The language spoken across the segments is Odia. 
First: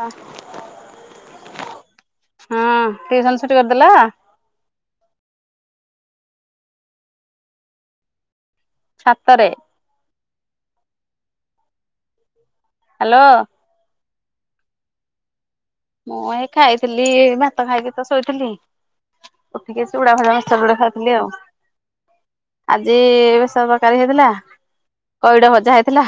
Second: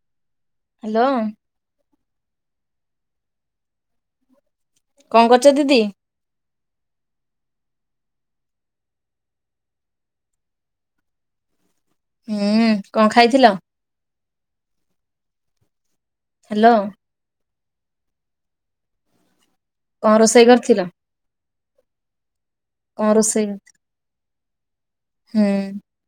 ଆ। ହାଲୋ। ହଁ ଟ୍ୟୁସନ୍ ଛୁଟି କରିଦେଲା? କଣ କରୁଚ ଦିଦି? ଛାତରେ। ହୁଁ କଣ ହ୍ୟାଲୋ ଖାଇଥିଲ? ମୁଁ ଏଇ ହ୍ୟାଲୋ ଖାଇଥିଲି ଭାତ ଖାଇକି ତ ଶୋଇଥିଲି। ଉଠିକି ଆସିକି କଣ ଛୁଡା ଭଜା ରୋଷେଇ ମିକ୍ଚିର ଯୋଡେ କରିଥିଲ? ଖାଇଥିଲି ଆଉ। ଆଜି କଣ ରୋଷେଇ ବେସନ ତରକାରୀ ହେଇଥିଲା ପଇଡ ଭଜା ହୁଁ ହେଇଥିଲା।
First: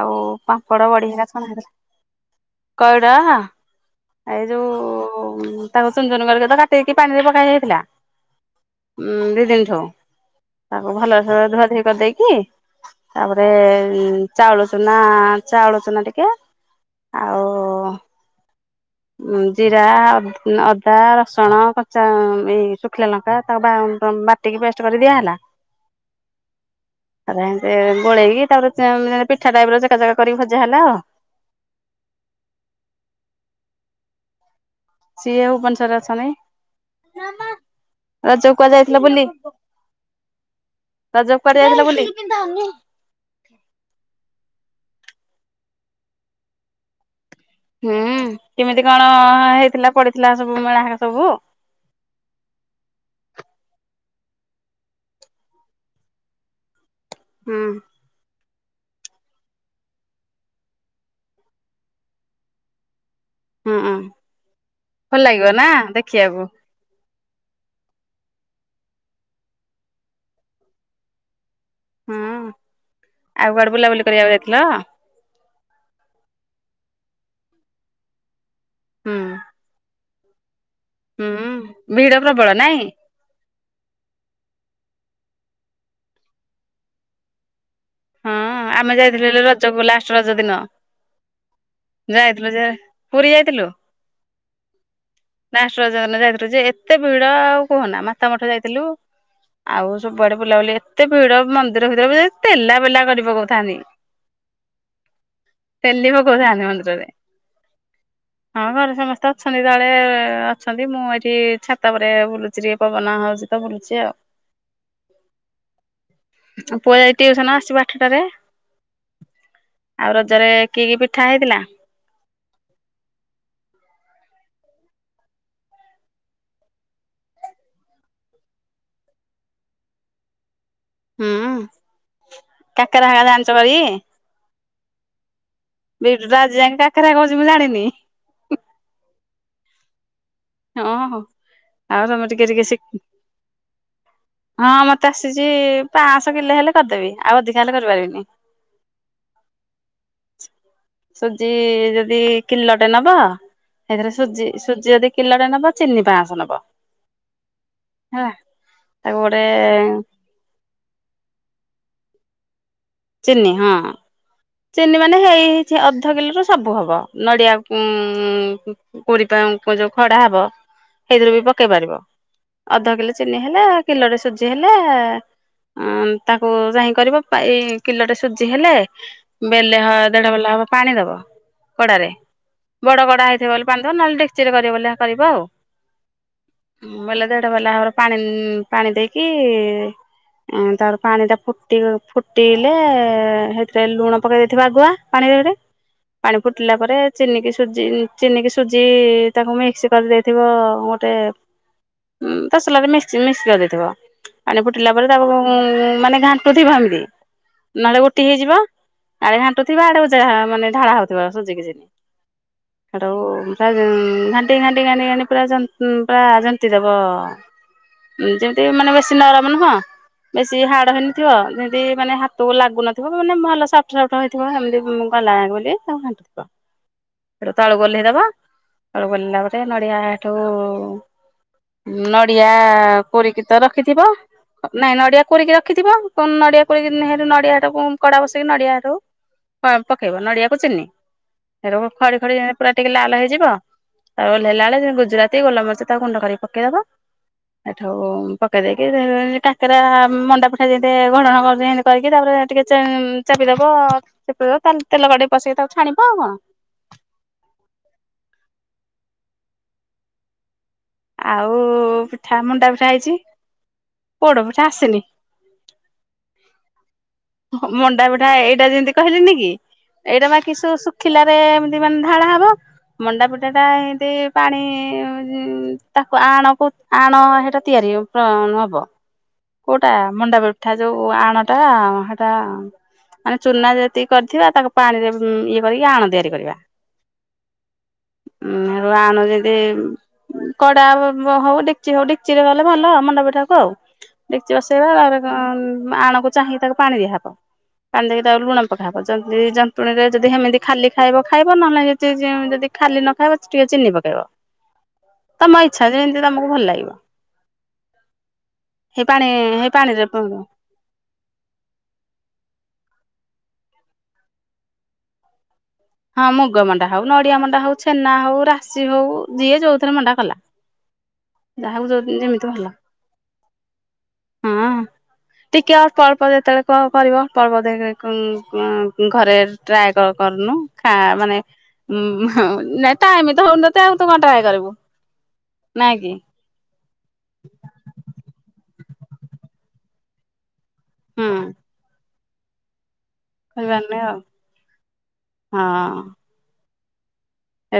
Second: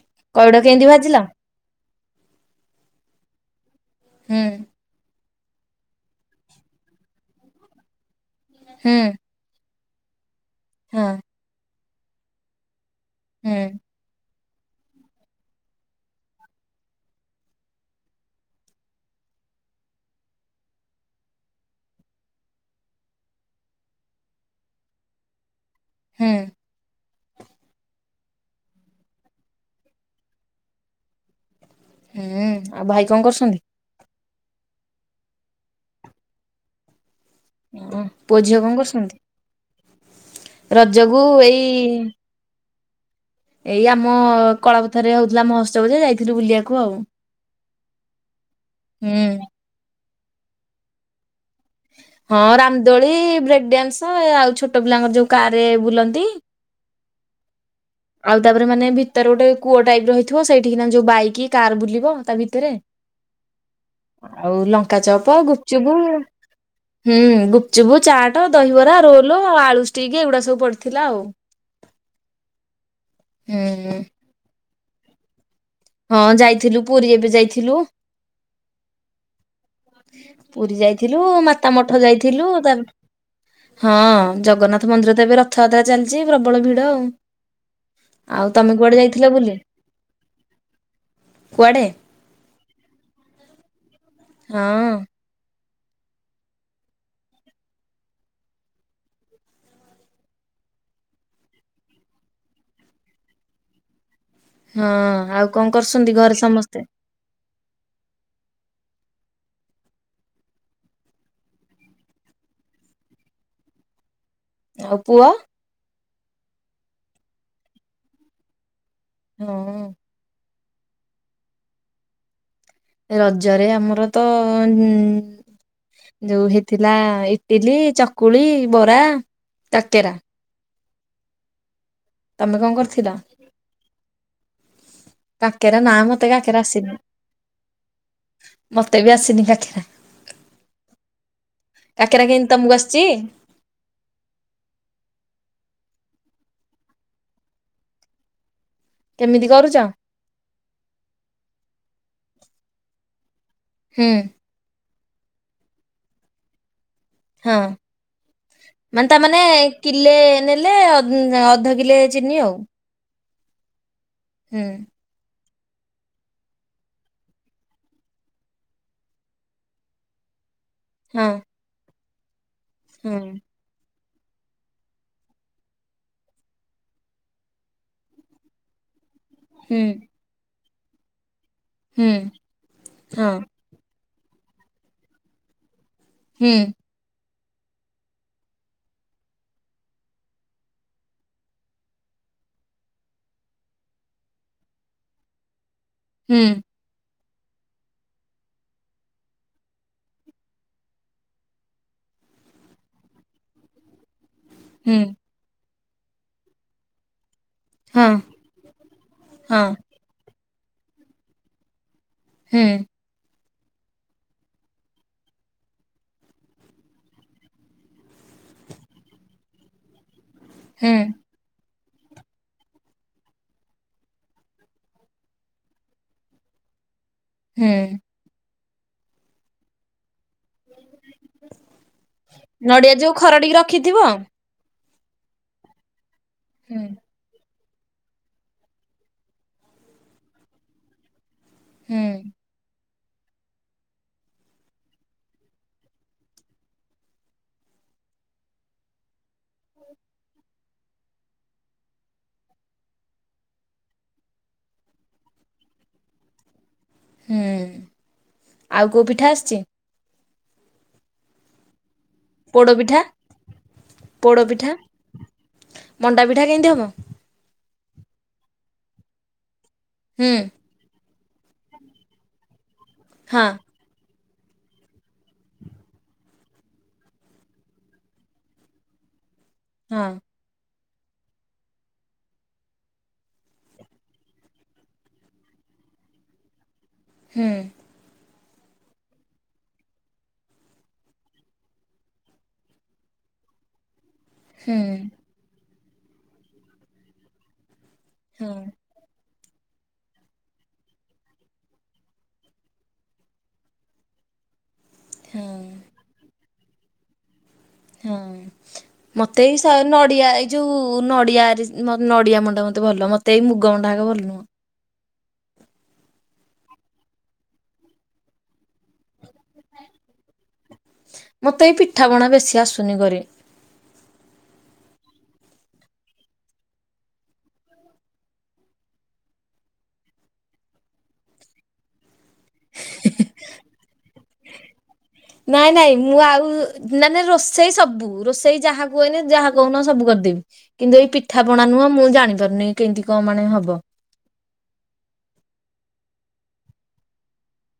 ଆଉ ପଇଡ କେମିତି ପାମ୍ପଡ ବଡ଼ି ଭାଜିଲ? ଛଣା ହେଇଥିଲା। ଏ ହୁଁ ଯୋଉ ତାକୁ ଚୁନଚୁନ କରିକି ତ କାଟକି ପାଣିରେ ପକା ହେଇଯାଇଥିଲା। ହୁଁ ଉଁ ଦି ଦିନଠୁ ତାକୁ ହଁ ଭଲସ ଧୁଆ ଧୁଇ କରିଦେଇକି ତାପରେ ହୁଁ ଚାଉଳ ଚୁନା ଚାଉଳ ଚୁନା ଟିକେ ଆଉ ଉଁ ଜିରା ଅତ୍ ନ ଅଦା ରସୁଣ କଚା ଏଇ ଶୁଖିଲା ଲଙ୍କା ତାକୁ ବା ବ ବା ଟିକେ ପେଷ୍ଟ କରିଦିଆ ଦେଇହେଲ। ହୁଁ ଆ ଗୋଳେଇକି ତା ପିଠା ଟାଇପ ର ଜା ଜାଗା କରିକି ଭଜା ହେଲା ଆଉ ହୁଁ ଆଉ ଭାଇ କଣ କରୁଛନ୍ତି ସିଏ ଭୁବନେଶ୍ୱରସ ରେ ଅଛନ୍ତି। ପୁଅ ଝିଅ ରଜକୁ କୁଆଡ କଣ ଯାଇଥିଲା କରୁଛନ୍ତି? ବୁଲି [unintelligible] ରଜକୁ କୁଆଡ ଯାଇଥିଲା ବୁଲି କେ ଏଇ ଆମ କଳାପଥରେ ହଉଥିଲା ମହା ଉତ୍ସବ ଯାଇଥିଲୁ ବୁଲିବାକୁ ଆଉ। ହୁଁ କେମିତି କଣ ହୁଁ ହେଇଥିଲା ପଡିଥିଲା ସବୁ ମଳା ସବୁ। ହଁ ରାମଦୋଳି ବ୍ରେକ୍ ଡ୍ୟାନ୍ସ ଆଉ ଛୋଟ ପିଲାଙ୍କର ଯୋଉ କାର ବୁଲନ୍ତି। ହୁଁ। ଆଉ ତାପରେ ମାନେ ଭିତରେ ଗୋଟେ କୂଅ ଟାଇପ ରହିଥିବ ସେଇଠ ନା ଯୋଉ ବାଇକ କି କାର ବୁଲିବ ତା ଭିତରେ। ହୁଁ ହୁଁ [inaudible] ଆଉ ଲଙ୍କା ଭଲ ଚପ ଲାଗିବ ନା ଗୁପଚୁପୁ ଦେଖିବାକୁ ହୁଁ ଗୁପଚୁପୁ ଚାଟ ଦହିବରା ରୋଲ ଆଉ ଆଳୁ ଷ୍ଟିକ୍ ଏଗୁଡା ସବୁ ପଡିଥିଲା ଆଉ। ହଁ ଆଉ ଗୁଆଡେ ହୁଁ ବୁଲାବୁଲି କରିବାକୁ ଯାଇଥିଲ ହଁ ଯାଇଥିଲୁ ପୁରୀ ଏବେ ଯାଇଥିଲୁ। ହୁଁ। ପୁରୀ ଯାଇଥିଲୁ ମାତା ହୁଁ ମଠ ଭିଡ ପ୍ରବଳ ଯାଇଥିଲୁ ତା ନାଇଁ? ହଁ ଜଗନ୍ନାଥ ମନ୍ଦିର ତ ଏବେ ରଥଯାତ୍ରା ଚାଲିଛି ପ୍ରବଳ ଭିଡ ଆଉ ହଁ ଆଉ ତମେ ଆମେ କୁଆଡେ ଯାଇଥିଲୁ ଯାଇଥିଲ ବୋଲି ରଜକୁ ଲାଷ୍ଟ ରଜ ଦିନ କୁଆଡେ- ଯାଇଥିଲୁ ଯେ ପୁରୀ ଯାଇଥିଲୁ ହଁ। ନାଷ୍ଟ ଯାଇଥିଲୁ ଯେ ଏତେ ଭିଡ ଆଉ କୁହନା ମାତା ମଠ ଯାଇଥିଲୁ। ଆଉ ସବୁଆଡେ ବୁଲାବୁଲି ଏତେ ଭିଡ ମନ୍ଦିର ଭିତରେ ବତେଲା ଖାଲକରି ପକୁଥାନ୍ତି ହଁ ଆଉ କଣ ତେଲି କରୁଛନ୍ତି ଘରେ ପକଉଥାନ୍ତି ସମସ୍ତେ। ମନ୍ଦିରରେ। ହଁ ଘରେ ସମସ୍ତେ ଅଛନ୍ତି ତଳେ ଅଛନ୍ତି ମୁଁ ଏଠି ଛାତା ପରେ ବୁଲୁ କଚ୍ରରିଏ ପବନା ହେଉଛି ତ ବୁଲୁଛି ଆଉ। ଆଉ ପୁଆ ଆ ପୁ ଯାଇ ଟିଉସନ ଆସିବ ଆଠଟାରେ ହଁ। ଆଉ ରଜରେ କିଏ କିଏ ପିଠା ହେଇଥିଲା। ରଜରେ ଆମର ତ ଯୋଉ ହେଇଥିଲା ଇଟିଲି ଚକୁଳି ବରା କେକେରା ହୁଁ ତମେ କଣ କରିଥିଲ? କେକେରା ରାନ୍ଧି ଜାଣିଛ କର କାକରେ ନାାଇଁ ବିଟୁ ମତେ ତ ଆଜି କାକରେ ଯାଏଁ ଆସିନି। କାକରା କହୁଛି ମୁଁ ଜାଣିନି ମତେ ବି ଆସିନି କାକେରା ହଁ। ଆଉ ତମେ କାକେରା ଟିକେ କେହିମତି ଟିକେ ତମକୁ ଶିଖ ଆସିଛି ହଁ ମତେ ଆସିଛି ପାଞ୍ଚଶହ କିଲେ ହେଲେ କରିଦେବି ଆଉ ଅଧିକା ହେଲେ କରିପାରିବିନି କେମିତି କରୁଛ। ସୁଜି ଯଦି କିଣିଲଟେ ନବା ହୁଁ ସେଇଥିରେ ସୁଜି ସୁଜି ଯଦି କିଲୋଟେ ନବ ଚିନି ପାଁଶ ନବ ହଁ। ହେଲା ମାନେ ତାକୁ ତାମାନୋନେ ଗୋଟେ କିଲେ ନେଲେ ଅଧ କିଲେ ଚିନି ଆଉ ଚିନ୍ନି ହଁ। ହୁଁ ଚିନି ମାନେ ହେଇ ହେଇଛି ଅଧ କିଲୋ ର ସବୁ ହବ ନଡିଆ ଉ କୋରି ପା ଯୋଉ ଖଡା ହବ ହଁ ସେଇଥିରୁ ବି ପକେଇ ପାରିବ ଅଧ ହଁ କିଲୋ ଚିନି ହେଲେ କିଲରେ ସୁଜି ହେଲେ ଅ ତାକୁ ଯାହିଁ କରିବ ପା ଏଇ କିଲୋଟେ ସୁଜି ହେଲେ। ବେଲେ ହୁଁ ହ ଦେଢ ବଲା ହବ ପାଣି ଦବ। କଡାରେ ହୁଁ ବଡ କଡା ହଁ ହେଇଥିବ ବ ବାନ୍ଧ ନହେଲେ ଡେକ୍ଚିରେ କରିବ ବୋଲି ଯାହା କରିବ ଆଉ। ହୁଁ। ବେଲେ ଦେଢ ବାଲା ଆବର ପାଣି ପାଣି ଦେଇକି ଅଁ ତାପରେ ପାଣି ଟା ଫୁଟି ଫୁଟିଲେ ସେଇଥିରେ ଲୁଣ। ପକେଇ ଦେଇଥିବେ ଆଗୁଆ ପାଣିରେ ଗୋଟେ ପାଣି ହୁଁ ଫୁଟିଲା ପରେ। ଚିନିକି ସୁଜି ଚିନିକି ସୁଜି ତାଙ୍କୁ ମିକ୍ସ କରିଦେଇଥିବ ଗୋଟେ ଉଁ ତସଲା ମିକ୍ସ [unintelligible] ମିକ୍ସ ଲଗେଇ ଦେଇଥିବ। ପାଣି ଫୁଟିଲା ହୁଁ ପରେ ତାକୁ ଉଁ ମାନେ ଘାଣ୍ଟୁ ଥିବ ଏମିତି, ନହେଲେ ହଁ ଗୋଟି ହେଇଯିବ। ଆଡେ ଘାଣ୍ଟୁ ହଁ ଥିବା ଆଡେ ମାନେ ଯା ଢଳା ହଉଥିବ ସୁଜିକି ଚିନି। ହୁଁ। ସେଟୁ ଫାଷ୍ଟ୍ ଘାଣ୍ଟି ଘାଣ୍ଟି ଘାଣ୍ଟି ଘାଣ୍ଟି ପୁରା ଜନ୍ତ୍ ପୁରା ଜନ୍ତିଦବ। ଯେମିତି କି ମାନେ ବେଶୀ ନରମ ନୁହଁ। ବେଶୀ ହାଡ଼ ହୁଁ ହେଇନଥିବ ଯେମିତି ମାନେ ହାତକୁ ଲାଗୁନଥିବ ମାନେ ଭଲ ସ [unintelligible] ଟୋଟଇଥିବ ଏମିତି ମୁଁ ଗାଲା ବୋଲି ତାକୁ ହାଟୁଥିବ ହେଟୁ ତଳକୁ ହୁଁ ଓହ୍ଲେଇ ଦବ, ତଳକୁ ଓହ୍ଲେଇଲା ପରେ ନଡିଆ ଠୁ ନଡିଆ ନଡିଆ ଯୋଉ କୋରିକି ଖରଡିକି ତ ରଖିଥିବ। ନାଇଁ ନଡିଆ କୋରିକି ରଖିଥିବ ନଡିଆ ହୁଁ କୋରିକ [unintelligible] ରୁ ନଡିଆ କଡା ବସେଇକି ନଡିଆ। ପକେଇବ ନଡିଆକୁ ଚିନି, ସେଠୁ ହୁଁ ଖଡି ଖଡି ପୁରା ଟିକେ ଲାଲ ହେଇଯିବ, ତାପରେ ଓଲ୍ହେଇଲା ବେଳେ ଗୁଜୁରାତି, ଗୋଲମରିଚ ତାକୁ ଗୁଣ୍ଡ କରିକି ପକେଇଦବ। ସେଠୁ ପକେଇ ଦେଇେଇକି କାକେରା ମଣ୍ଡା ପିଠା ଯେମିତି ଘଡା [unintelligible] କରଛିମ କରିକି ତାପରେ ଟିକେ ଚାପିଦବ ଚପିଦବ ତେଲ ଗେଇ ପସେଇକି ତାକୁ ଛାଣିବ ଆଉ କଣ। ହୁଁ ଆଉ କଉ ପିଠା ଆସିଛି? ଆଉ ପିଠା ମଣ୍ଡା ପିଠା ହେଇଛି, ପୋଡ ପିଠା ଆସେନି। ମଣ୍ଡା ପିଠା କେମିତି ହେବ? ମଣ୍ଡା ପିଠା ଏଇଟା ଯେମିତି କହିଲିନି କି, ଏଇଟା ହୁଁ ବା କି ସ ଖିଲାରେ ଏମିତି ମାନେ ଢାଳା ହବ, ମଣ୍ଡା ହଁ ପିଠା ଟା ଏମିତି। ପାଣି ତାକୁ ଆଣକୁ ଆଣ ହେଟ ତିଆରି ପ୍ର ହବ। [inaudible] କୋଉଟା ମଣ୍ଡା ପିଠା ଯୋଉ ଆଣଟା ସେଟା ମାନେ ଚୁନା ଯେତିକି କରିଥିବା ତାକୁ ପାଣିରେ ଇଏ କରିକି ଆଣ ତିଆରି କରିବା। ହୁଁ। ଉଁ [unintelligible] ଆଣ ଯେମିତି। କଡା ହଉ ଡେଚି ହଉ ଡେକ୍ଚି ରେ କଲେ ଭଲ ମଣ୍ଡପିଠାକୁ ଆଉ। ଡେକ୍ଚି ହୁଁ ବସେଇବା ତାପରେ କଣ ଆଣକୁ ଚାହିଁକି ତାକୁ ପାଣି ଦିଆହବ, ପାଣି ଦେଇକି ତାକୁ ହୁଁ ଲୁଣ ପକାହବ। ଯନ୍ତ୍ ଯନ୍ତୁଣୀରେ ଯଦି ସେମିତି ଖାଲି ଖାଇବ ଖାଇବ ନହେଲେ ଯଦି ଖାଲି ନ ଖାଇବ ଟିକେ ଚିନି ପକେଇବ। [inaudible] ତମ ଇଚ୍ଛା ଯେମିତି ତମକୁ ଭଲ ଲାଗିବ। ହଁ ହେଇ ପାଣି ମତେ ଏଇ ହେଇ ସା ନଡିଆ ପାଣିରେ ଏଇ ଯୋଉ ନଡିଆରେ ନଡିଆ ମଣ୍ଡା ମୋତେ ଭଲ ମତେ ଏଇ ମୁଗ ମଣ୍ଡାକ ଭଲ ନୁହଁ। ହଁ ମୁଗ ମଣ୍ଡା ହଉ, ନଡିଆ ମଣ୍ଡା ହଉ, ଛେନା ହଉ, ରାଶି ହଉ, ଯିଏ ଯୋଉଥିରେ ମଣ୍ଡା କଲା। ମତେ ଏଇ ଯାହାକୁ ଯୋଉ ପିଠାପଣା ଯେମିତି ବେଶି ଭଲ ଆସୁନି କରି। ହଁ। ଟିକିଏ ଅଳ୍ପ ଅଳ୍ପ ଯେତେବେଳେ କ ଅ କରିବ ଅଳ୍ପ ଅଳ୍ପ ଦେବେକ ଅଁ ଘରେ। ଟ୍ରାଏ କଲ୍ କରୁନୁ। ଖା ମାନେ ମୁ ହଁ ଟାଇମ୍ ତ ହୋଉନଥିବ ଆଉ ତୁ କଣ ଟ୍ରାଏ କରିବୁ। ନାଇଁ ନାଇଁ ମୁଁ ଆଉ ନାଇଁ ନାଇଁ ରୋଷେଇ ସବୁ ରୋଷେଇ ଯାହା କୁଏନେ ଯାହା କହୁନ ସବୁ କରିଦେବି। କିନ୍ତୁ ଏଇ ହୁଁ ପିଠା ପଣା ନୁହଁ ମୁଁ ଜାଣି ପାରୁନି କିମିତି କଣ ମାଣେ। ଏଇ ବାନେ ଆଉ ହଁ।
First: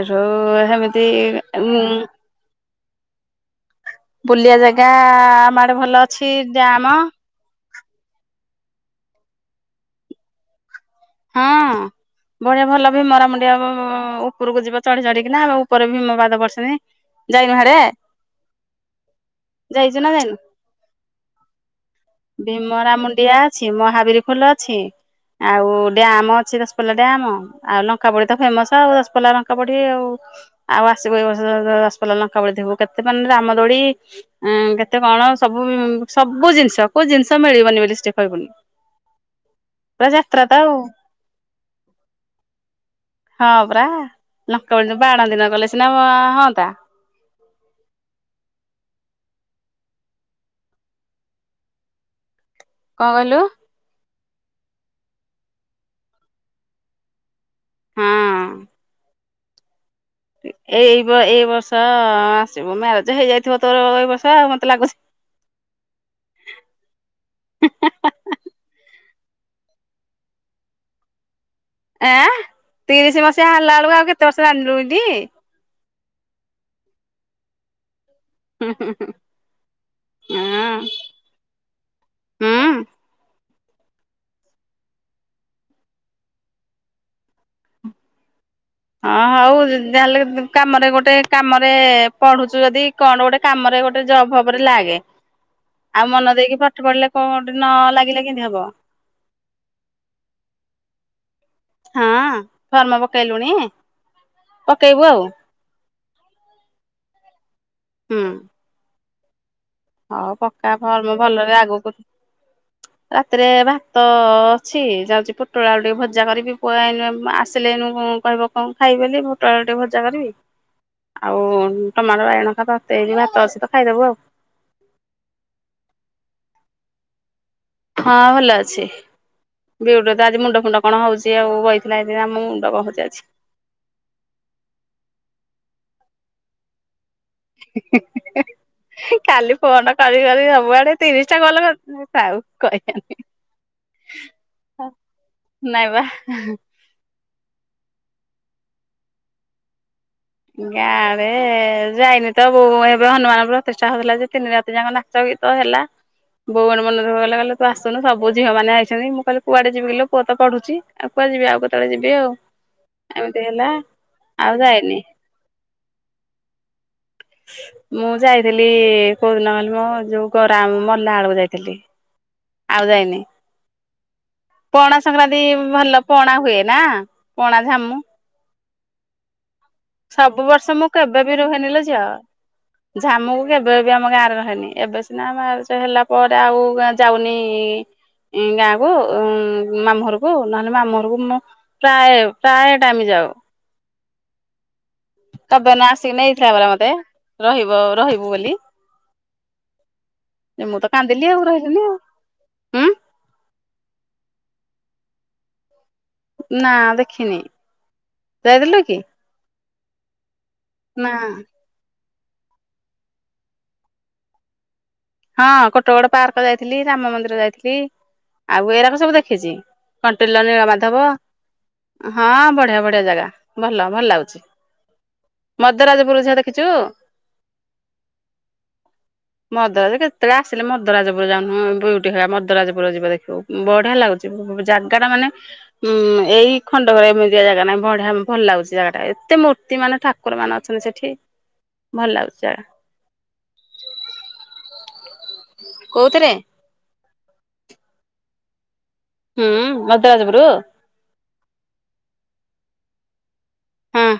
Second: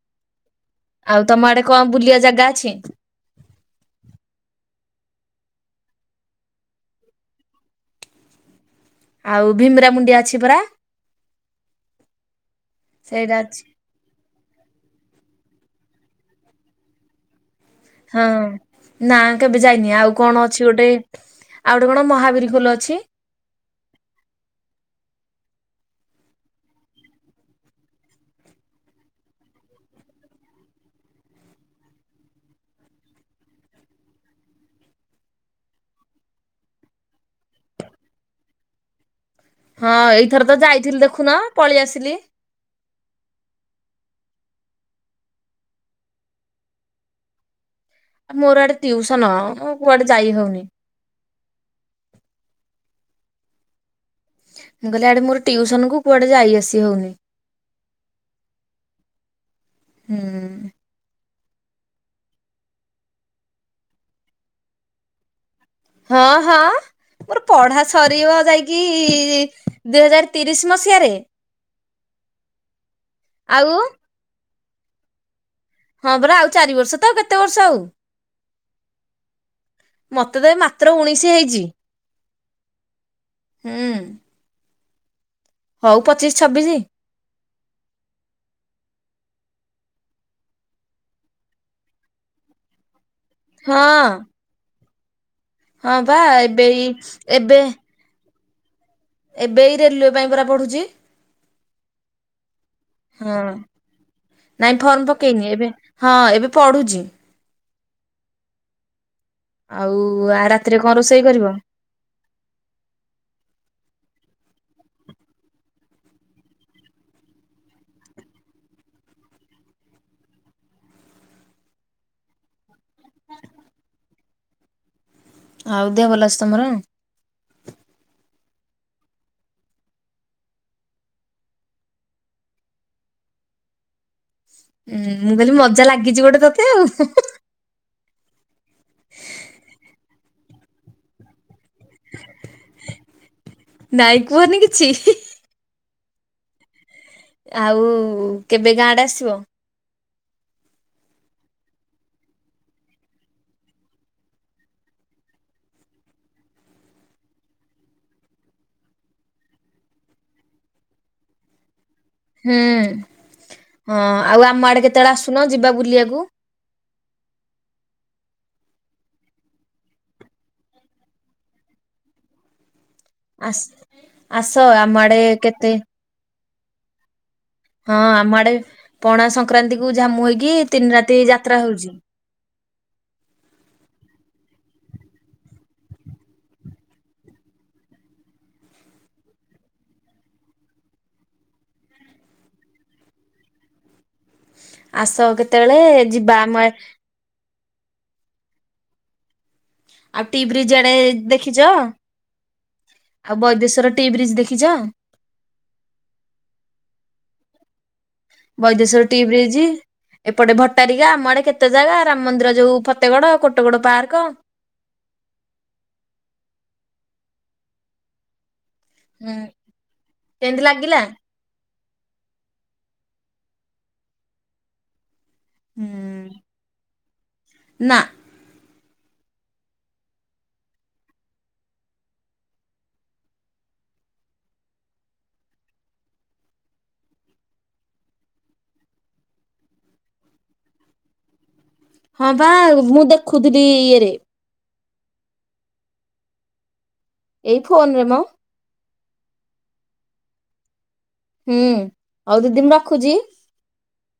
ଏଇସବୁ ହେମିତ୍। ଆଉ ତମ ଆଡେ କଣ ବୁଲିବା ଜାଗା ଅଛି? ବୁଲିିବା ଜାଗା ଆମଆଡେ ଭଲ ଅଛି। ଡ୍ୟାମ ଆଉ ଭିମିରା ମୁୁଣ୍ଡିଆ ଅଛି ପରା? ହଁ। ବଢିଆ ଭଲ ବି ସେଇଟା ମରାମୁଡିଆ ଅଛି। ଉପରକୁ ଯିବା ଚଢି ଚଢିକିନା ଆଉ ଉପରେ ଭୀମ ପାଦ ବର୍ସେରେ ଯାଇ ବାହାରେ। ହଁ। ନା କେବେ ଯାଇନି। ନା ଆଉ ଯାଇନୁ କଣ ଅଛି ଗୋଟେ? ଆଉ ଗୋଟେ କଣ ମହାବୀର ଖୋଲୋ ଅଛି। ସେ ମହାବୀର ଖୋଲ ଅଛି। ଆଉ ଡ୍ୟାମ ଅଛି ଦଶପଲ୍ଲା ଡ୍ୟାମ ଆଉ ଲଙ୍କା ପୋଡି ତ ଫେମସ ଆଉ ଦଶପଲା ଲଙ୍କା ପୋଡି ଆଉ। ଆଉ ଆସିବୁ ଏ ବର୍ଷ ଦ ଦ ଦଶପଲା ଲଙ୍କା ପୋଡିଥିବୁ। କେତେ ମାନେ ରାମ ଦୋଳି ଏଁ କେତେ କଣ ସବୁ ସବୁ ଜିନିଷ କୋଉ ଜିନିଷ ମିଳିବନି ବୋଲି ସେଠି କହିବୁନି। ହଁ ପୁରା ଯାତ୍ରା ତ ଏଇଥରତ ଆଉ ଯାଇଥିଲି ଦେଖୁନ ପଳେଇ ଆସିଲି। ହଁ ପରା ଲଙ୍କାପୋଡି ଦିନ ବାଣ ଦିନ ଗଲେ ସିନା ହଁନ୍ତା। ଆଉ ମୋର ଆଡେ ଟିଉସନ ମୁଁ କୁଆଡେ ଯାଇ ହୋଉନି। କଣ କହିଲୁ? ମୁଁ କହିଲେ ଆଡେ ମୋର ଟିଉସନକୁ କୁଆଡେ ଯାଇ ଆସି ହୋଉନି। ହଁ। ହୁଁ। ଏ ଏଇ ଏଇ ଏଇବର୍ଷ ଆସିବୁ ମ୍ୟାରେଜ ହେଇଯାଇଥିବତ ତୋର ଏଇ ବର୍ଷ ଆଉ ମତେ ଲାଗୁଚି। ହଁ ହଁ। ମୋର ପଢା ସରିବ ଯାଇକି ଦୁଇ ହଜାର ତିରିଶ ମସିହାରେ। ଆଁ ତିରିଶ ମସିହା ହେଲା ବେଳକୁ ଆଉ କେତେ ବର୍ଷ ଯାଣିଲୁଣିଟି? ହଁ ପରା ଆଉ ଚାରି ବର୍ଷତ ଆଉ କେତେ ବର୍ଷ ଆଉ? ହୁଁ ହୁଁ ହୁଁ ମତେତ ଏ ମାତ୍ର ଉଣେଇଶି ହେଇଚି। ହୁଁ ହୁଁ। ହୁଁ। ହଉ ପଚିଶି ଛବିଶି। ହଁ ହଉ ଯାହାହେଲେ କାମରେ ଗୋଟେ କାମରେ ପଢୁଚୁ ଯଦି କଣ ଗୋଟେ କାମରେ ହଁ ଗୋଟେ ଜବ୍ ଫବ୍ ରେ ଲାଗେ। ହଁ ଆଉ ବା ମନ ଦେଇକି ଏବେ ପାଠ ଏଇ ପଢିଲେ କୋଉଁଠି ଏବେ ନ ଲାଗିଲେ କେମିତି ହବ। ଏବେ ଏଇ ରେଲୁୱେ ପାଇଁ ପରା ପଢ଼ୁଚି। ହଁ ଫର୍ମ ହଁ ପକେଇଲୁଣି ନାଇଁ ପକେଇବୁ ଫର୍ମ ଆଉ ପକେଇନି ଏବେ ହଁ ଏବେ ପଢୁଚି। ହୁଁ। ଆଉ ହଉ ଆ ପକା ରାତିରେ କଣ ଫର୍ମ ରୋଷେଇ କରିବ? ଭଲରେ ଆଗକୁ ରାତିରେ ଭାତ ଅ ଅଛି। ଯାଉଛି ପୋଟଳ ଆଳୁ ଟିକିଏ ଭଜା କରିକି ପୁୁଅ ଆଇଲା ଆସିଲେ ଏନୁ କହିବ କଣ ଖାଇବ ବୋଲି ପୋଟଳ ଆଳୁ ଟିକେ ଭଜା କରିବି ଆଉ ଟମାଟ ବାଇଗଣ [unintelligible] [unintelligible] ଭାତ ଅଛି ତ ଖାଇଦବୁ ଆଉ। ଆଉ ଦେହ ଭଲ ଅଛି ତମର? ହଁ ଭଲ ଅଛି। ବିଉଟି ର ତ ଆଜି ମୁଣ୍ଡ ଫୁଣ୍ଡ କଣ ହଉଚି ଆଉ ବଇଥିଲା ଏଇଖିନା ଆଉ ମୁଣ୍ଡ କଣ ହଉଚି ଆଜି। ହୁଁ ମୁଁ କହିଲି ମଜା ଲାଗିଚି ଗୋଟେ ତୋତେ ଆଉ। କାଲି ଫୋନ କରି କରି ସବୁଆଡେ ତିରିଶ ଟା ଗଲ କେ ଥାଉ କହିବନି ନାଇଁ କୁହନି କିଛି। ନାଇଁ ବା। ଆଉ କେବେ ଗାଁ ଆଡେ ଆସିବ। ଗାଁ ଆଡେ ଯାଇନି ତ ବୋ ଏବେ ହନୁମାନ ପ୍ରତିଷ୍ଠା ହଉଥିଲା ଯେ ତିନି ରାତି ଯାକ ନା ଚ ଗୀତ ହେଲା। ବୋଉ ବଡ଼ ମନ ଦୁଖଃ କାଲା କହିଲା ତୁ ଆସୁନୁ ସବୁ ଝିଅ ମାନେ ଆଇଚନ୍ତି। ମୁଁ କହିଲି କୁଆଡେ ଯିବି କିଲୋ ପୁଅ ତ ପଢ଼ୁଚି। ଆଉ କୁଆଡେ ଯିବି ଆଉ କେତବେଳେ ଯିବି ଆଉ। ହୁଁ ଏମିତି ହେଲା ହଁ ଆଉ ଆମ ଆଡେ କେତେବେଳେ ଆସୁନ ଯିବା ବୁଲିବାକୁ। ମୁଁ ଯାଇଥିଲି କୋଉ ଦିନ କହିଲ ମୋ ଯୋଉ ଗଉରା ମାମୁଁ ମଲା ବେଳକୁ ଯାଇଥିଲି। ଆଉ ଯାଇନି। ଆସ ଆସ ପଣା ଆମ ଆଡେ ସଂକ୍ରାନ୍ତି କେତେ ଭଲ ପଣା ହୁଏ ନା? ପଣା ହଁ ଝାମୁ ଆମ ଆଡେ ପଣା ସଂକ୍ରାନ୍ତି କୁ ଝାମୁ ସବୁ ହେଇକି ବର୍ଷ ମୁଁ ତିନି ରାତି କେବେ ବି ଯାତ୍ରା ରୁହେନି ଲୋ ହଉଚି। [inaudible] ଝିଅ ଝାମୁକୁ କେବେ ବି ଆମ ଗାଁରେ ରହେନି। ଏବେ ସିନା ଆମ ବାହା ସା ହେଲା ପରେ ଆଉ ଯାଉନି ଇ ଗାଁ କୁ ମାମୁଁ ଘରକୁ ନହେଲେ ମାମୁଁ ଘରକୁ ମୁଁ ପ୍ରାୟ ପ୍ରାୟ ଟାଇମ ଯାଉ। ଆସ କେତେବେଳେ [unintelligible] ଆସି ଯିବା ନେଇଥିଲା ଆମ ବରା ମତେ ରହିବ ରହିବୁ ବୋଲି। ଆଉ ଟି ବ୍ରିଜ ମୁଁ ତ ଆଡେ କାନ୍ଦିଲି ଦେଖିଚ ରହିଲିନି ଆଉ ହୁଁ ବୈଦେଶ୍ୱର ଟି ବ୍ରିଜ ଦେଖିଚ? ନାଁ ଦେଖିନି। ଯାଇଥିଲୁ କି ବୈଦେଶ୍ଵର ଟି ବ୍ରିଜ ଏପଟେ ଭଟାରିକା ନା ଆମ ଆଡେ କେତେ କେତେ ଜାଗା ରାମ ମନ୍ଦିର ଯୋଉ ଫତେଗଡ କୋଟଗଡ ପାର୍କ। ହଁ କୋଟଗଡ ପାର୍କ ଯାଇଥିଲି ରାମ ମନ୍ଦିର ଯାଇଥିଲି। ଆଉ ଏରାକ ସ ସବୁ ହୁଁ ଦେଖିଚି କଣ୍ଟେଲର କେମିତି ନୀଳ ଲାଗିଲା? ମାଧବ। ହଁ ବଢିଆ ବଢିଆ ଜାଗା ଭଲ ଭଲ ଲାଗୁଚି। ମଦରାଜପୁୁର ଝିଅ ଦେଖିଚୁ? ନା ମଦ କେତେବେଳେ ଆସିଲେ ମଦରାଜପୁର ଯାଉନୁ ବିୟୁଟି ହରା ମଦରାଜପୁର ଯିବ ଦେଖୁବୁ ବଢିଆ ଲାଗୁଚି। ଯଉ ଜାଗା ଟା ମାନେ ହୁଁ ଏଇ ଖଣ୍ଡକରେ ଏମିତିଆ ଜାଗା ନହିଁ। ବଢିଆ ଭଲ ଲାଗୁଚି ଜାଗାଟା ଏତେ ମୂର୍ତ୍ତି ମାନେ ଠା କୁକୁର ମାନ ଅଛନ୍ତି ସେଠି। ଭଲ ହଁ ଲାଗୁଛି ବା ଜାଗା ମୁଁ ଦେଖୁଥିଲି ଇ ଇଏରେ। କଉଥିରେ? ଏଇ ଫୋନ ରେ ମ। ହୁଁ ମଦରାଜପୁର? ହୁଁ ହଉ ଦିଦି ମୁଁ ରଖୁଜି? ହଁ।